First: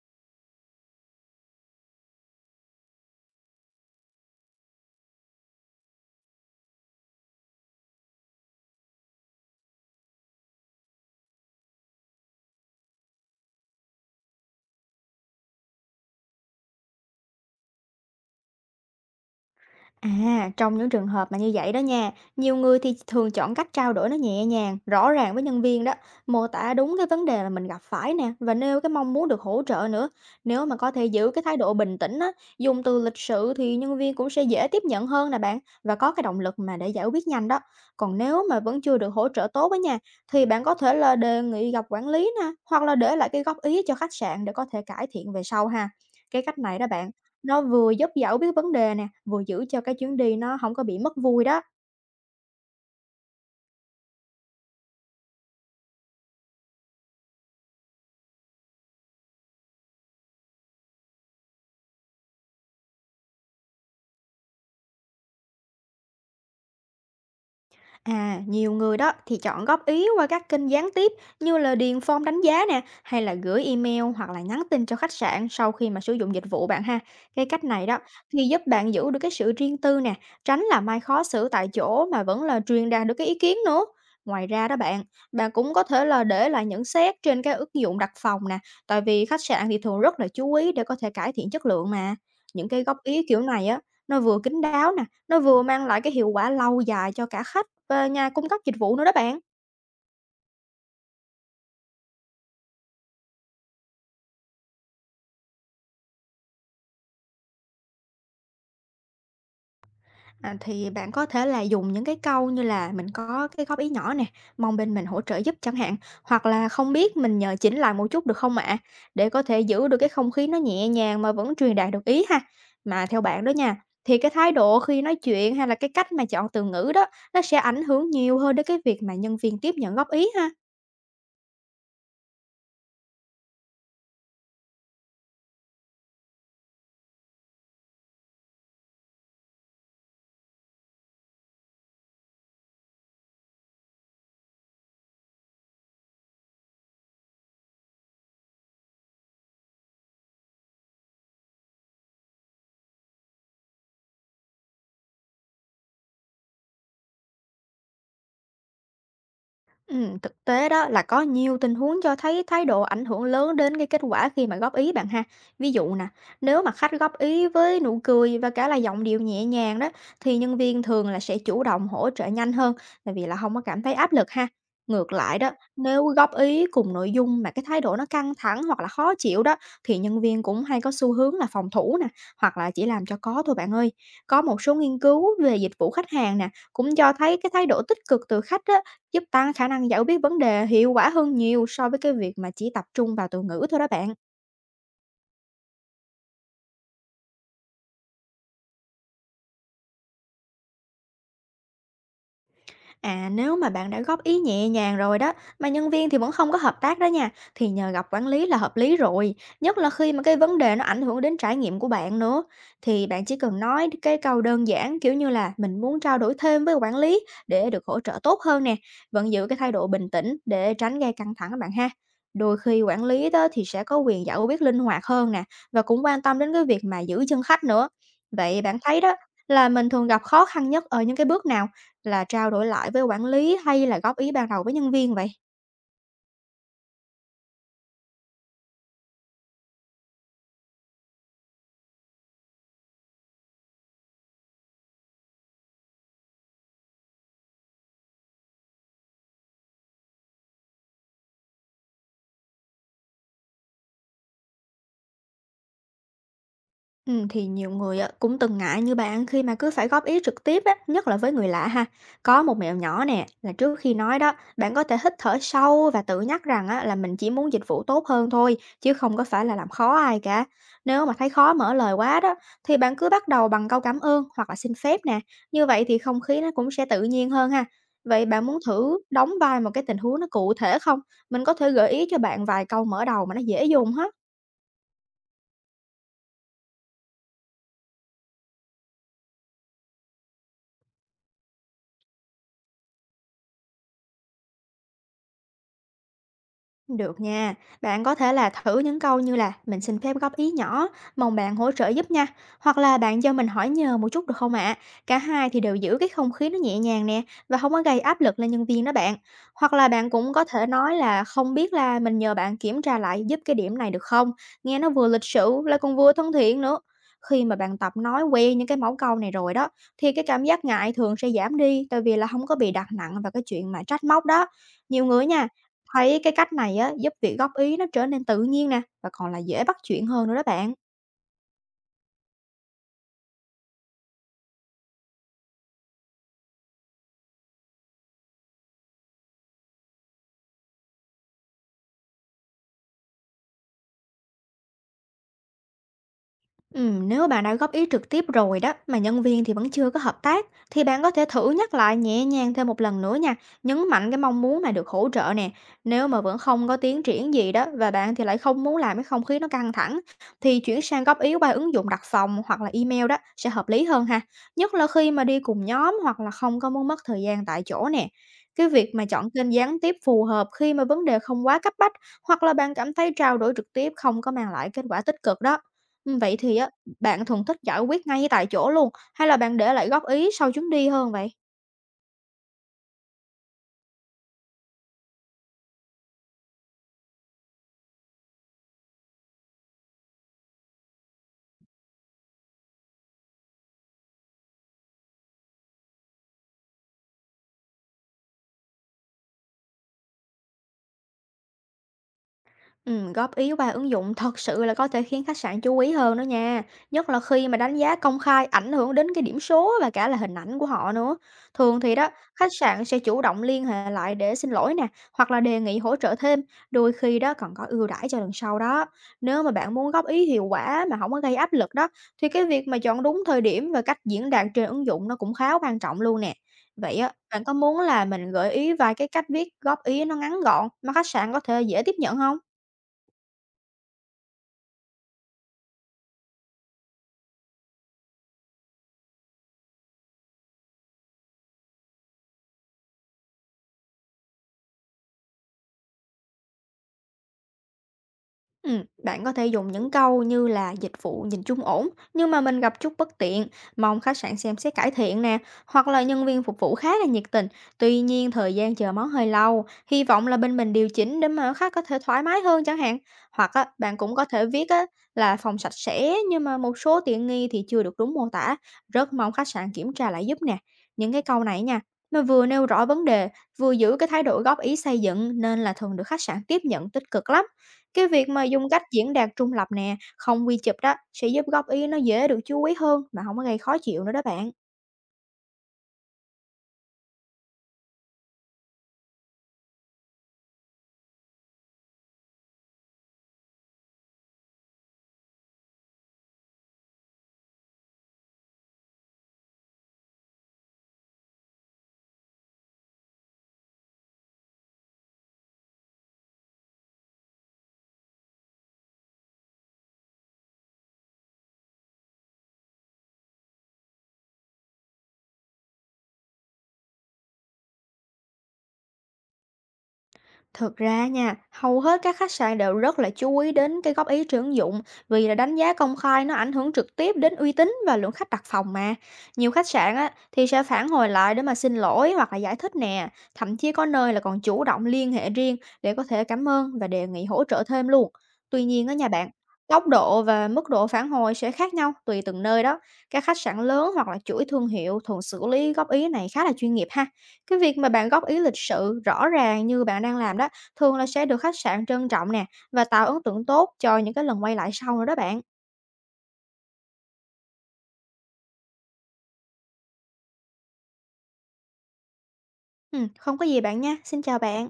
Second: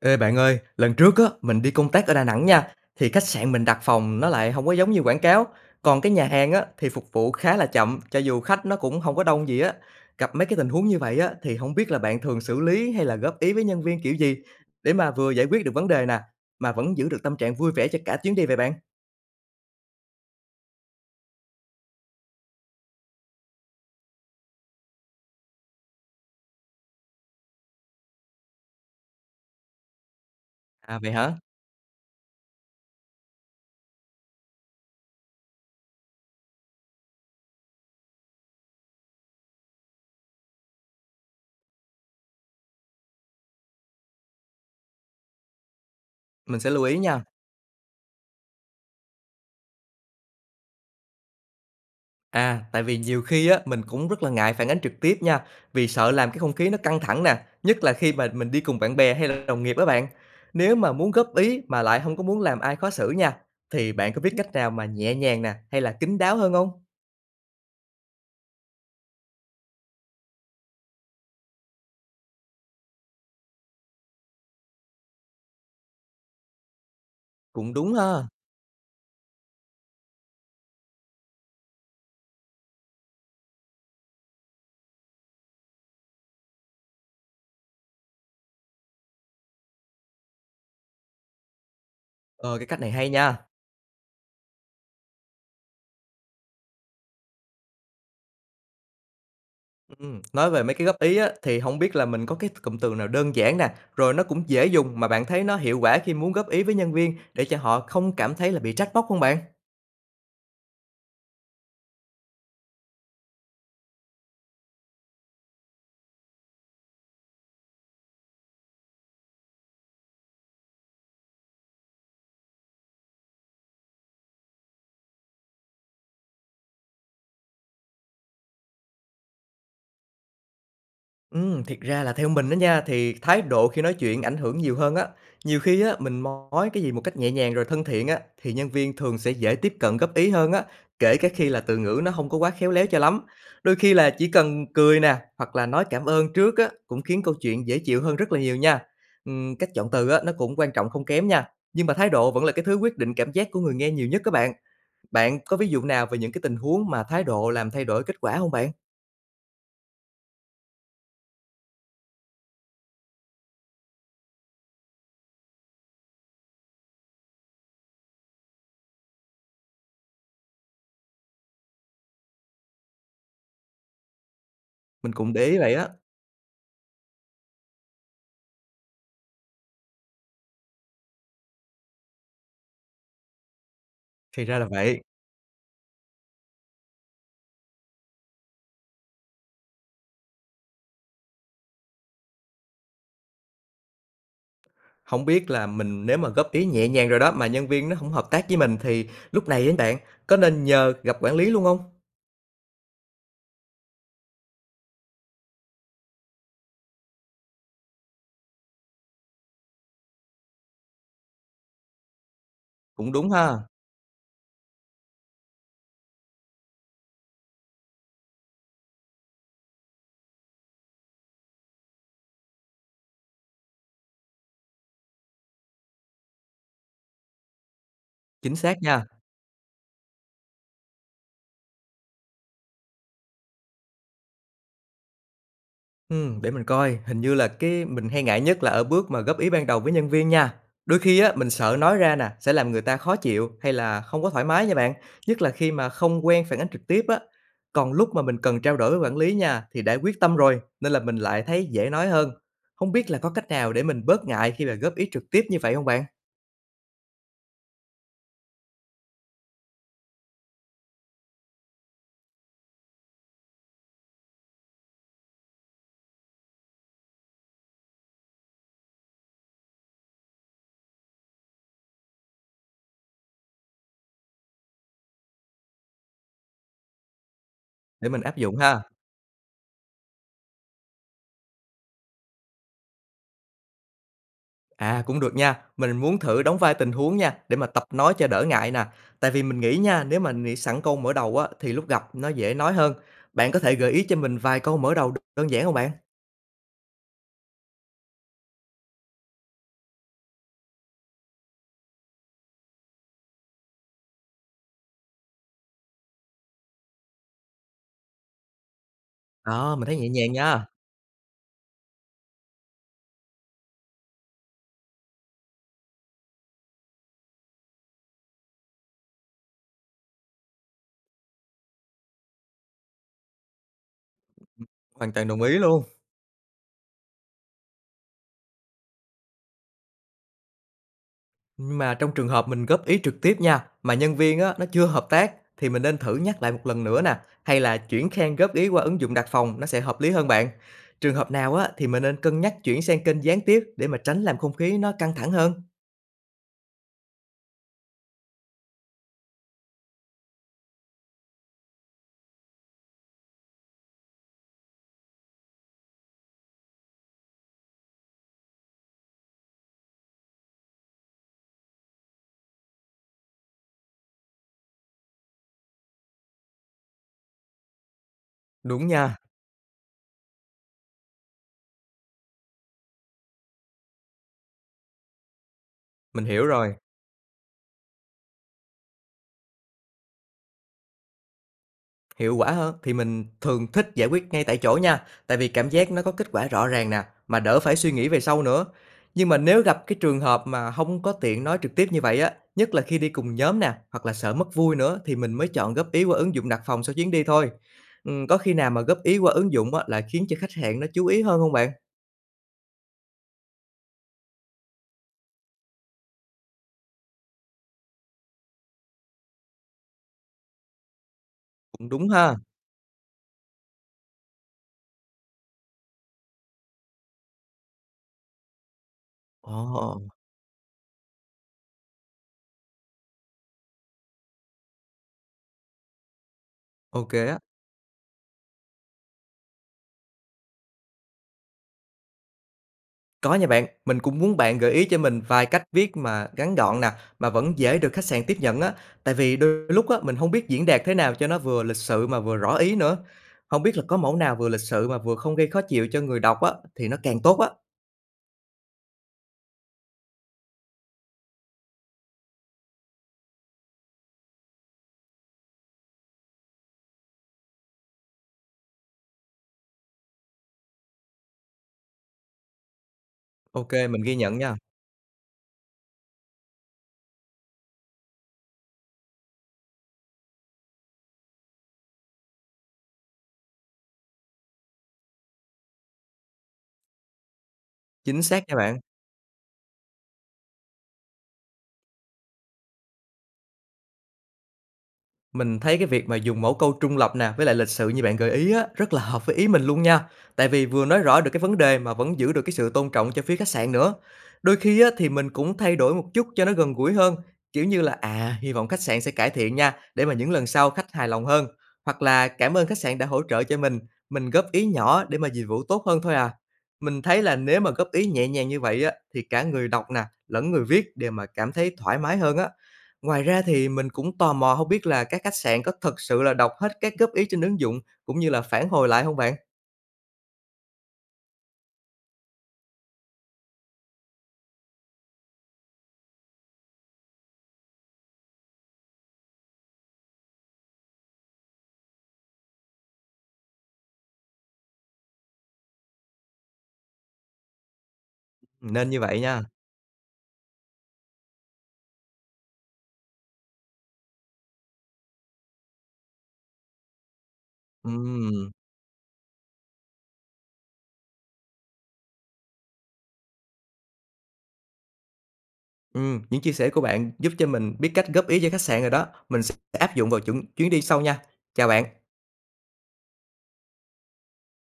Ê bạn ơi, lần trước á mình đi công tác ở Đà Nẵng nha, thì khách sạn mình đặt phòng nó lại không có giống như quảng cáo, còn cái nhà hàng á thì phục vụ khá là chậm, cho dù khách nó cũng không có đông gì á. Gặp mấy cái tình huống như vậy á thì không biết là bạn thường xử lý hay là góp ý với nhân viên kiểu gì để mà vừa giải quyết được vấn đề nè, mà vẫn giữ được tâm trạng vui vẻ cho cả chuyến đi vậy bạn? À, trong những trường hợp mà như vậy đó nha, nhiều người thì thường chọn cách trao đổi nó nhẹ nhàng, rõ ràng với nhân viên đó, mô tả đúng cái vấn đề mà mình gặp phải nè và nêu cái mong muốn được hỗ trợ nữa. Nếu mà có À thể vậy giữ hả? cái thái độ bình tĩnh á, dùng từ lịch sự thì nhân viên cũng sẽ dễ tiếp nhận hơn nè bạn, và có cái động lực mà để giải quyết nhanh đó. Còn nếu mà vẫn chưa được hỗ trợ tốt á nha, thì bạn có thể là đề nghị gặp quản lý nè, hoặc là để lại cái góp ý cho khách sạn để có thể cải thiện về sau ha. Cái cách Mình sẽ này lưu đó ý bạn, nha. nó vừa giúp dẫu biết vấn đề nè, vừa giữ cho cái chuyến đi nó không có bị mất vui đó. À, tại vì nhiều khi á, mình cũng rất là ngại phản ánh trực tiếp nha, vì sợ làm cái không khí nó căng thẳng nè, nhất là khi mà mình đi cùng bạn bè hay là đồng nghiệp đó bạn. Nếu mà muốn góp ý mà lại không có muốn làm ai khó xử nha, thì bạn có biết cách nào mà nhẹ nhàng nè, hay là kín đáo hơn không? À, nhiều người đó thì chọn góp ý qua các kênh gián tiếp, như là điền form đánh giá nè, hay là gửi email hoặc là nhắn tin cho khách sạn sau khi mà sử dụng dịch vụ bạn ha. Cái cách Cũng này đúng đó ha. thì giúp bạn giữ được cái sự riêng tư nè, tránh là mai khó xử tại chỗ mà vẫn là truyền đạt được cái ý kiến nữa. Ngoài ra đó bạn, bạn cũng có thể là để lại nhận xét trên cái ứng dụng đặt phòng nè, tại vì khách sạn thì thường rất là chú ý để có thể cải thiện chất lượng mà. Ờ, cái Những cách cái này góp hay ý nha. kiểu này á, nó vừa kín đáo nè, nó vừa mang lại cái hiệu quả lâu dài cho cả khách và nhà cung cấp dịch vụ nữa đó bạn. Nói về mấy cái góp ý á, thì không biết là mình có cái cụm từ nào đơn giản nè, rồi nó cũng dễ dùng mà bạn thấy nó hiệu quả khi muốn góp ý với nhân viên để cho họ không cảm thấy là bị trách móc không bạn? À, thì bạn có thể là dùng những cái câu như là mình có cái góp ý nhỏ nè, mong bên mình hỗ trợ giúp chẳng hạn, hoặc là không biết mình nhờ chỉnh lại một chút được không ạ? Để có thể giữ được cái không khí nó nhẹ nhàng mà vẫn truyền đạt được ý ha. Mà theo bạn đó nha, thì cái thái độ khi nói chuyện hay là cái cách mà chọn từ ngữ đó, nó sẽ ảnh hưởng nhiều hơn đến cái việc mà nhân viên tiếp nhận góp ý ha. Thiệt ra là theo mình đó nha, thì thái độ khi nói chuyện ảnh hưởng nhiều hơn á. Nhiều khi á, mình nói cái gì một cách nhẹ nhàng rồi thân thiện á, thì nhân viên thường sẽ dễ tiếp cận góp ý hơn á, kể cả khi là từ ngữ nó không có quá khéo léo cho lắm. Đôi khi là chỉ cần cười nè, hoặc là nói cảm ơn trước á, cũng khiến câu chuyện dễ chịu hơn rất là nhiều nha. Cách chọn từ á, nó cũng quan trọng không kém nha, nhưng mà thái độ vẫn là cái thứ quyết định cảm giác của người nghe nhiều nhất các bạn. Bạn có ví dụ nào về những cái tình huống mà thái độ làm thay đổi kết quả không bạn? Thực tế đó là có nhiều tình huống cho thấy thái độ ảnh hưởng lớn đến cái kết quả khi mà góp ý bạn ha. Ví dụ nè, nếu mà khách góp ý với nụ cười và cả là giọng điệu nhẹ nhàng đó, thì nhân viên thường là sẽ chủ động hỗ trợ nhanh hơn, tại vì là không có cảm thấy áp lực ha. Mình Ngược cũng lại để đó, ý vậy á. nếu góp ý cùng nội dung mà cái thái độ nó căng thẳng hoặc là khó chịu đó, thì nhân viên cũng hay có xu hướng là phòng thủ nè, hoặc là chỉ làm cho có thôi bạn ơi. Có Thì ra một là số nghiên vậy. cứu về dịch vụ khách hàng nè cũng cho thấy cái thái độ tích cực từ khách á, giúp tăng khả năng giải quyết vấn đề hiệu quả hơn nhiều so với cái việc mà chỉ tập trung vào từ ngữ thôi đó bạn. Hổng biết là mình nếu mà góp ý nhẹ nhàng rồi đó, mà nhân viên nó không hợp tác với mình thì lúc này á bạn, có nên nhờ gặp quản lý luôn không? À, nếu mà bạn đã góp ý nhẹ nhàng rồi đó, mà nhân viên thì vẫn không có hợp tác đó nha, thì nhờ gặp quản lý là hợp lý rồi, nhất là khi mà cái vấn đề nó ảnh hưởng đến trải nghiệm của bạn nữa. Thì Cũng bạn đúng chỉ ha, cần nói cái câu đơn giản kiểu như là mình muốn trao đổi thêm với quản lý để được hỗ trợ tốt hơn nè, vẫn giữ cái thái độ bình tĩnh để tránh gây căng thẳng các bạn ha. Đôi khi quản lý đó thì sẽ có quyền giải quyết linh hoạt hơn nè, và cũng quan tâm đến cái việc mà giữ chân khách nữa. chính Vậy xác bạn thấy nha. đó, là mình thường gặp khó khăn nhất ở những cái bước nào? Là trao đổi lại với quản lý hay là góp ý ban đầu với nhân viên vậy? Để mình coi, hình như là cái mình hay ngại nhất là ở bước mà góp ý ban đầu với nhân viên nha. Đôi khi á, mình sợ nói ra nè, sẽ làm người ta khó chịu hay là không có thoải mái nha bạn, nhất là khi mà không quen phản ánh trực tiếp á. Còn lúc mà mình cần trao đổi với quản lý nha, thì đã quyết tâm rồi, nên là mình lại thấy dễ nói hơn. Không biết là có cách nào để mình bớt ngại khi mà góp ý trực tiếp như vậy không bạn? Thì nhiều người á, cũng từng ngại như bạn khi mà cứ phải góp ý trực tiếp á, nhất là với người lạ ha. Có một mẹo nhỏ nè, là trước khi nói đó, bạn có thể hít thở sâu và tự nhắc rằng á, là mình chỉ muốn dịch vụ tốt hơn thôi, chứ không có phải là làm khó ai cả. Nếu mà thấy khó mở lời quá đó, thì bạn cứ bắt đầu bằng câu cảm ơn hoặc là xin phép nè. Như vậy thì không khí nó cũng sẽ tự nhiên hơn ha. Để mình Vậy áp bạn dụng muốn ha. thử đóng vai một cái tình huống nó cụ thể không? Mình có thể gợi ý cho bạn vài câu mở đầu mà nó dễ dùng ha. À, cũng được nha, mình muốn thử đóng vai tình huống nha, để mà tập nói cho đỡ ngại nè. Tại vì mình nghĩ nha, nếu mà nghĩ sẵn câu mở đầu á, thì lúc gặp nó dễ nói hơn. Bạn có thể gợi ý cho mình vài câu mở đầu đơn giản không bạn? Được nha, bạn có thể là thử những câu như là mình xin phép góp ý nhỏ, mong bạn hỗ trợ giúp nha, hoặc là bạn cho mình hỏi nhờ một chút được không ạ? Cả hai thì đều giữ cái không khí nó nhẹ nhàng nè, và không có gây áp lực lên nhân viên đó bạn. Hoặc Ờ, mình là thấy nhẹ bạn nhàng cũng có nha, thể nói là không biết là mình nhờ bạn kiểm tra lại giúp cái điểm này được không? Nghe nó vừa lịch sự lại còn vừa thân thiện nữa. Khi mà bạn tập nói quen những cái mẫu câu này rồi đó, thì cái cảm giác ngại thường sẽ giảm đi, tại vì là không có bị đặt nặng vào cái chuyện mà trách móc đó. Nhiều hoàn người toàn đồng nha, ý luôn. thấy cái cách này á, giúp việc góp ý nó trở nên tự nhiên nè, và còn là dễ bắt chuyện hơn nữa đó bạn. Nhưng mà trong trường hợp mình góp ý trực tiếp nha, mà nhân viên á, nó chưa hợp tác, thì mình nên thử nhắc lại một lần nữa nè, hay là chuyển khen góp ý qua ứng dụng đặt phòng nó sẽ hợp lý hơn bạn? Trường hợp nào á, thì mình nên cân nhắc chuyển sang kênh gián tiếp để mà tránh làm không khí nó căng thẳng hơn? Nếu bạn đã góp ý trực tiếp rồi đó mà nhân viên thì vẫn chưa có hợp tác, thì bạn có thể thử nhắc lại nhẹ nhàng thêm một lần nữa nha, nhấn mạnh cái mong muốn mà được hỗ trợ nè. Nếu mà vẫn không có tiến triển gì đó, và bạn thì lại không muốn làm cái không khí nó căng thẳng, thì chuyển sang góp ý qua ứng dụng đặt phòng hoặc là email đó sẽ hợp lý hơn ha. Nhất là khi mà đi cùng nhóm hoặc là không có muốn mất thời gian tại chỗ nè. Cái Đúng việc mà nha. chọn kênh gián tiếp phù hợp khi mà vấn đề không quá cấp bách, hoặc là bạn cảm thấy trao đổi trực tiếp không có mang lại kết quả tích cực đó. Mình Vậy hiểu thì á, rồi, bạn thường thích giải quyết ngay tại chỗ luôn, hay là bạn để lại góp ý sau chuyến đi hơn vậy? hiệu quả hơn thì mình thường thích giải quyết ngay tại chỗ nha, tại vì cảm giác nó có kết quả rõ ràng nè, mà đỡ phải suy nghĩ về sau nữa. Nhưng mà nếu gặp cái trường hợp mà không có tiện nói trực tiếp như vậy á, nhất là khi đi cùng nhóm nè, hoặc là sợ mất vui nữa thì mình mới chọn góp ý qua ứng dụng đặt phòng sau chuyến đi thôi. Có khi nào mà góp ý qua ứng dụng á, lại khiến cho khách hàng nó chú ý hơn không bạn? Góp ý qua ứng dụng thật sự là có thể khiến khách sạn chú ý hơn đó nha. Nhất là khi mà đánh giá công khai ảnh hưởng đến cái điểm số và cả là hình ảnh của họ nữa. Thường Cũng thì đúng đó, ha. khách sạn sẽ chủ động liên hệ lại để xin lỗi nè, hoặc là đề nghị hỗ trợ thêm, đôi khi đó còn có ưu đãi cho lần sau đó. Nếu mà bạn muốn Ồ, góp ý hiệu quả mà không có gây áp lực đó, thì cái việc mà chọn đúng thời điểm và cách diễn đạt trên ứng dụng nó cũng khá quan trọng luôn nè. Vậy ô á, á. bạn có muốn là mình gợi ý vài cái cách viết góp ý nó ngắn gọn mà khách sạn có thể dễ tiếp nhận không? Có nha bạn, mình cũng muốn bạn gợi ý cho mình vài cách viết mà ngắn gọn nè, mà vẫn dễ được khách sạn tiếp nhận á. Tại vì đôi lúc á, mình không biết diễn đạt thế nào cho nó vừa lịch sự mà vừa rõ ý nữa. Không biết là có mẫu nào vừa lịch sự mà vừa không gây khó chịu cho người đọc á, thì nó càng tốt á. Bạn có thể dùng những câu như là dịch vụ nhìn chung ổn, nhưng mà mình gặp chút bất tiện, mong khách sạn xem xét cải thiện nè, hoặc là nhân viên phục vụ khá là nhiệt tình, tuy nhiên thời gian chờ món hơi lâu, hy vọng là bên mình điều chỉnh để mà khách có thể thoải mái hơn chẳng hạn. Hoặc á, Ok bạn mình cũng ghi có nhận thể nha. viết á, là phòng sạch sẽ nhưng mà một số tiện nghi thì chưa được đúng mô tả, rất mong khách sạn kiểm tra lại giúp nè. Những cái câu này nha, nó vừa nêu rõ vấn đề, vừa giữ cái thái độ góp ý xây dựng, nên là thường được khách sạn tiếp nhận tích cực lắm. Cái Chính việc xác mà nha dùng bạn. cách diễn đạt trung lập nè, không quy chụp đó, sẽ giúp góp ý nó dễ được chú ý hơn mà không có gây khó chịu nữa đó bạn. Mình thấy cái việc mà dùng mẫu câu trung lập nè, với lại lịch sự như bạn gợi ý á, rất là hợp với ý mình luôn nha. Tại vì vừa nói rõ được cái vấn đề mà vẫn giữ được cái sự tôn trọng cho phía khách sạn nữa. Đôi khi á, thì mình cũng thay đổi một chút cho nó gần gũi hơn. Kiểu như là, à, hy vọng khách sạn sẽ cải thiện nha, để mà những lần sau khách hài lòng hơn. Hoặc là cảm ơn khách sạn đã hỗ trợ cho mình góp ý nhỏ để mà dịch vụ tốt hơn thôi à. Mình thấy là nếu mà góp ý nhẹ nhàng như vậy á, thì cả người đọc nè, lẫn người viết đều mà cảm thấy thoải mái hơn á. Ngoài ra thì mình cũng tò mò không biết là các khách sạn có thật sự là đọc hết các góp ý trên ứng dụng, cũng như là phản hồi lại không bạn? Thực ra nha, hầu hết các khách sạn đều rất là chú ý đến cái góp ý tuyển dụng, vì là đánh giá công khai nó ảnh hưởng trực tiếp đến uy tín và lượng khách đặt phòng mà. Nhiều khách sạn á, thì sẽ phản hồi lại để mà xin lỗi hoặc là giải thích nè, thậm chí có nơi là còn chủ động liên hệ riêng để có thể cảm ơn và đề nghị hỗ trợ thêm luôn. Tuy nhiên Nên á như nha vậy bạn, nha. tốc độ và mức độ phản hồi sẽ khác nhau tùy từng nơi đó. Các khách sạn lớn hoặc là chuỗi thương hiệu thường xử lý góp ý này khá là chuyên nghiệp ha. Cái việc mà bạn góp ý Ừm, lịch sự rõ ràng như bạn đang làm đó, thường là sẽ được khách sạn trân trọng nè, và tạo ấn tượng tốt cho những cái lần quay lại sau nữa đó bạn. ừm, những chia sẻ của bạn giúp cho mình biết cách góp ý cho khách sạn rồi đó, mình sẽ áp dụng vào chuẩn chuyến đi sau nha. Chào bạn. Không có gì bạn nha. Xin chào bạn.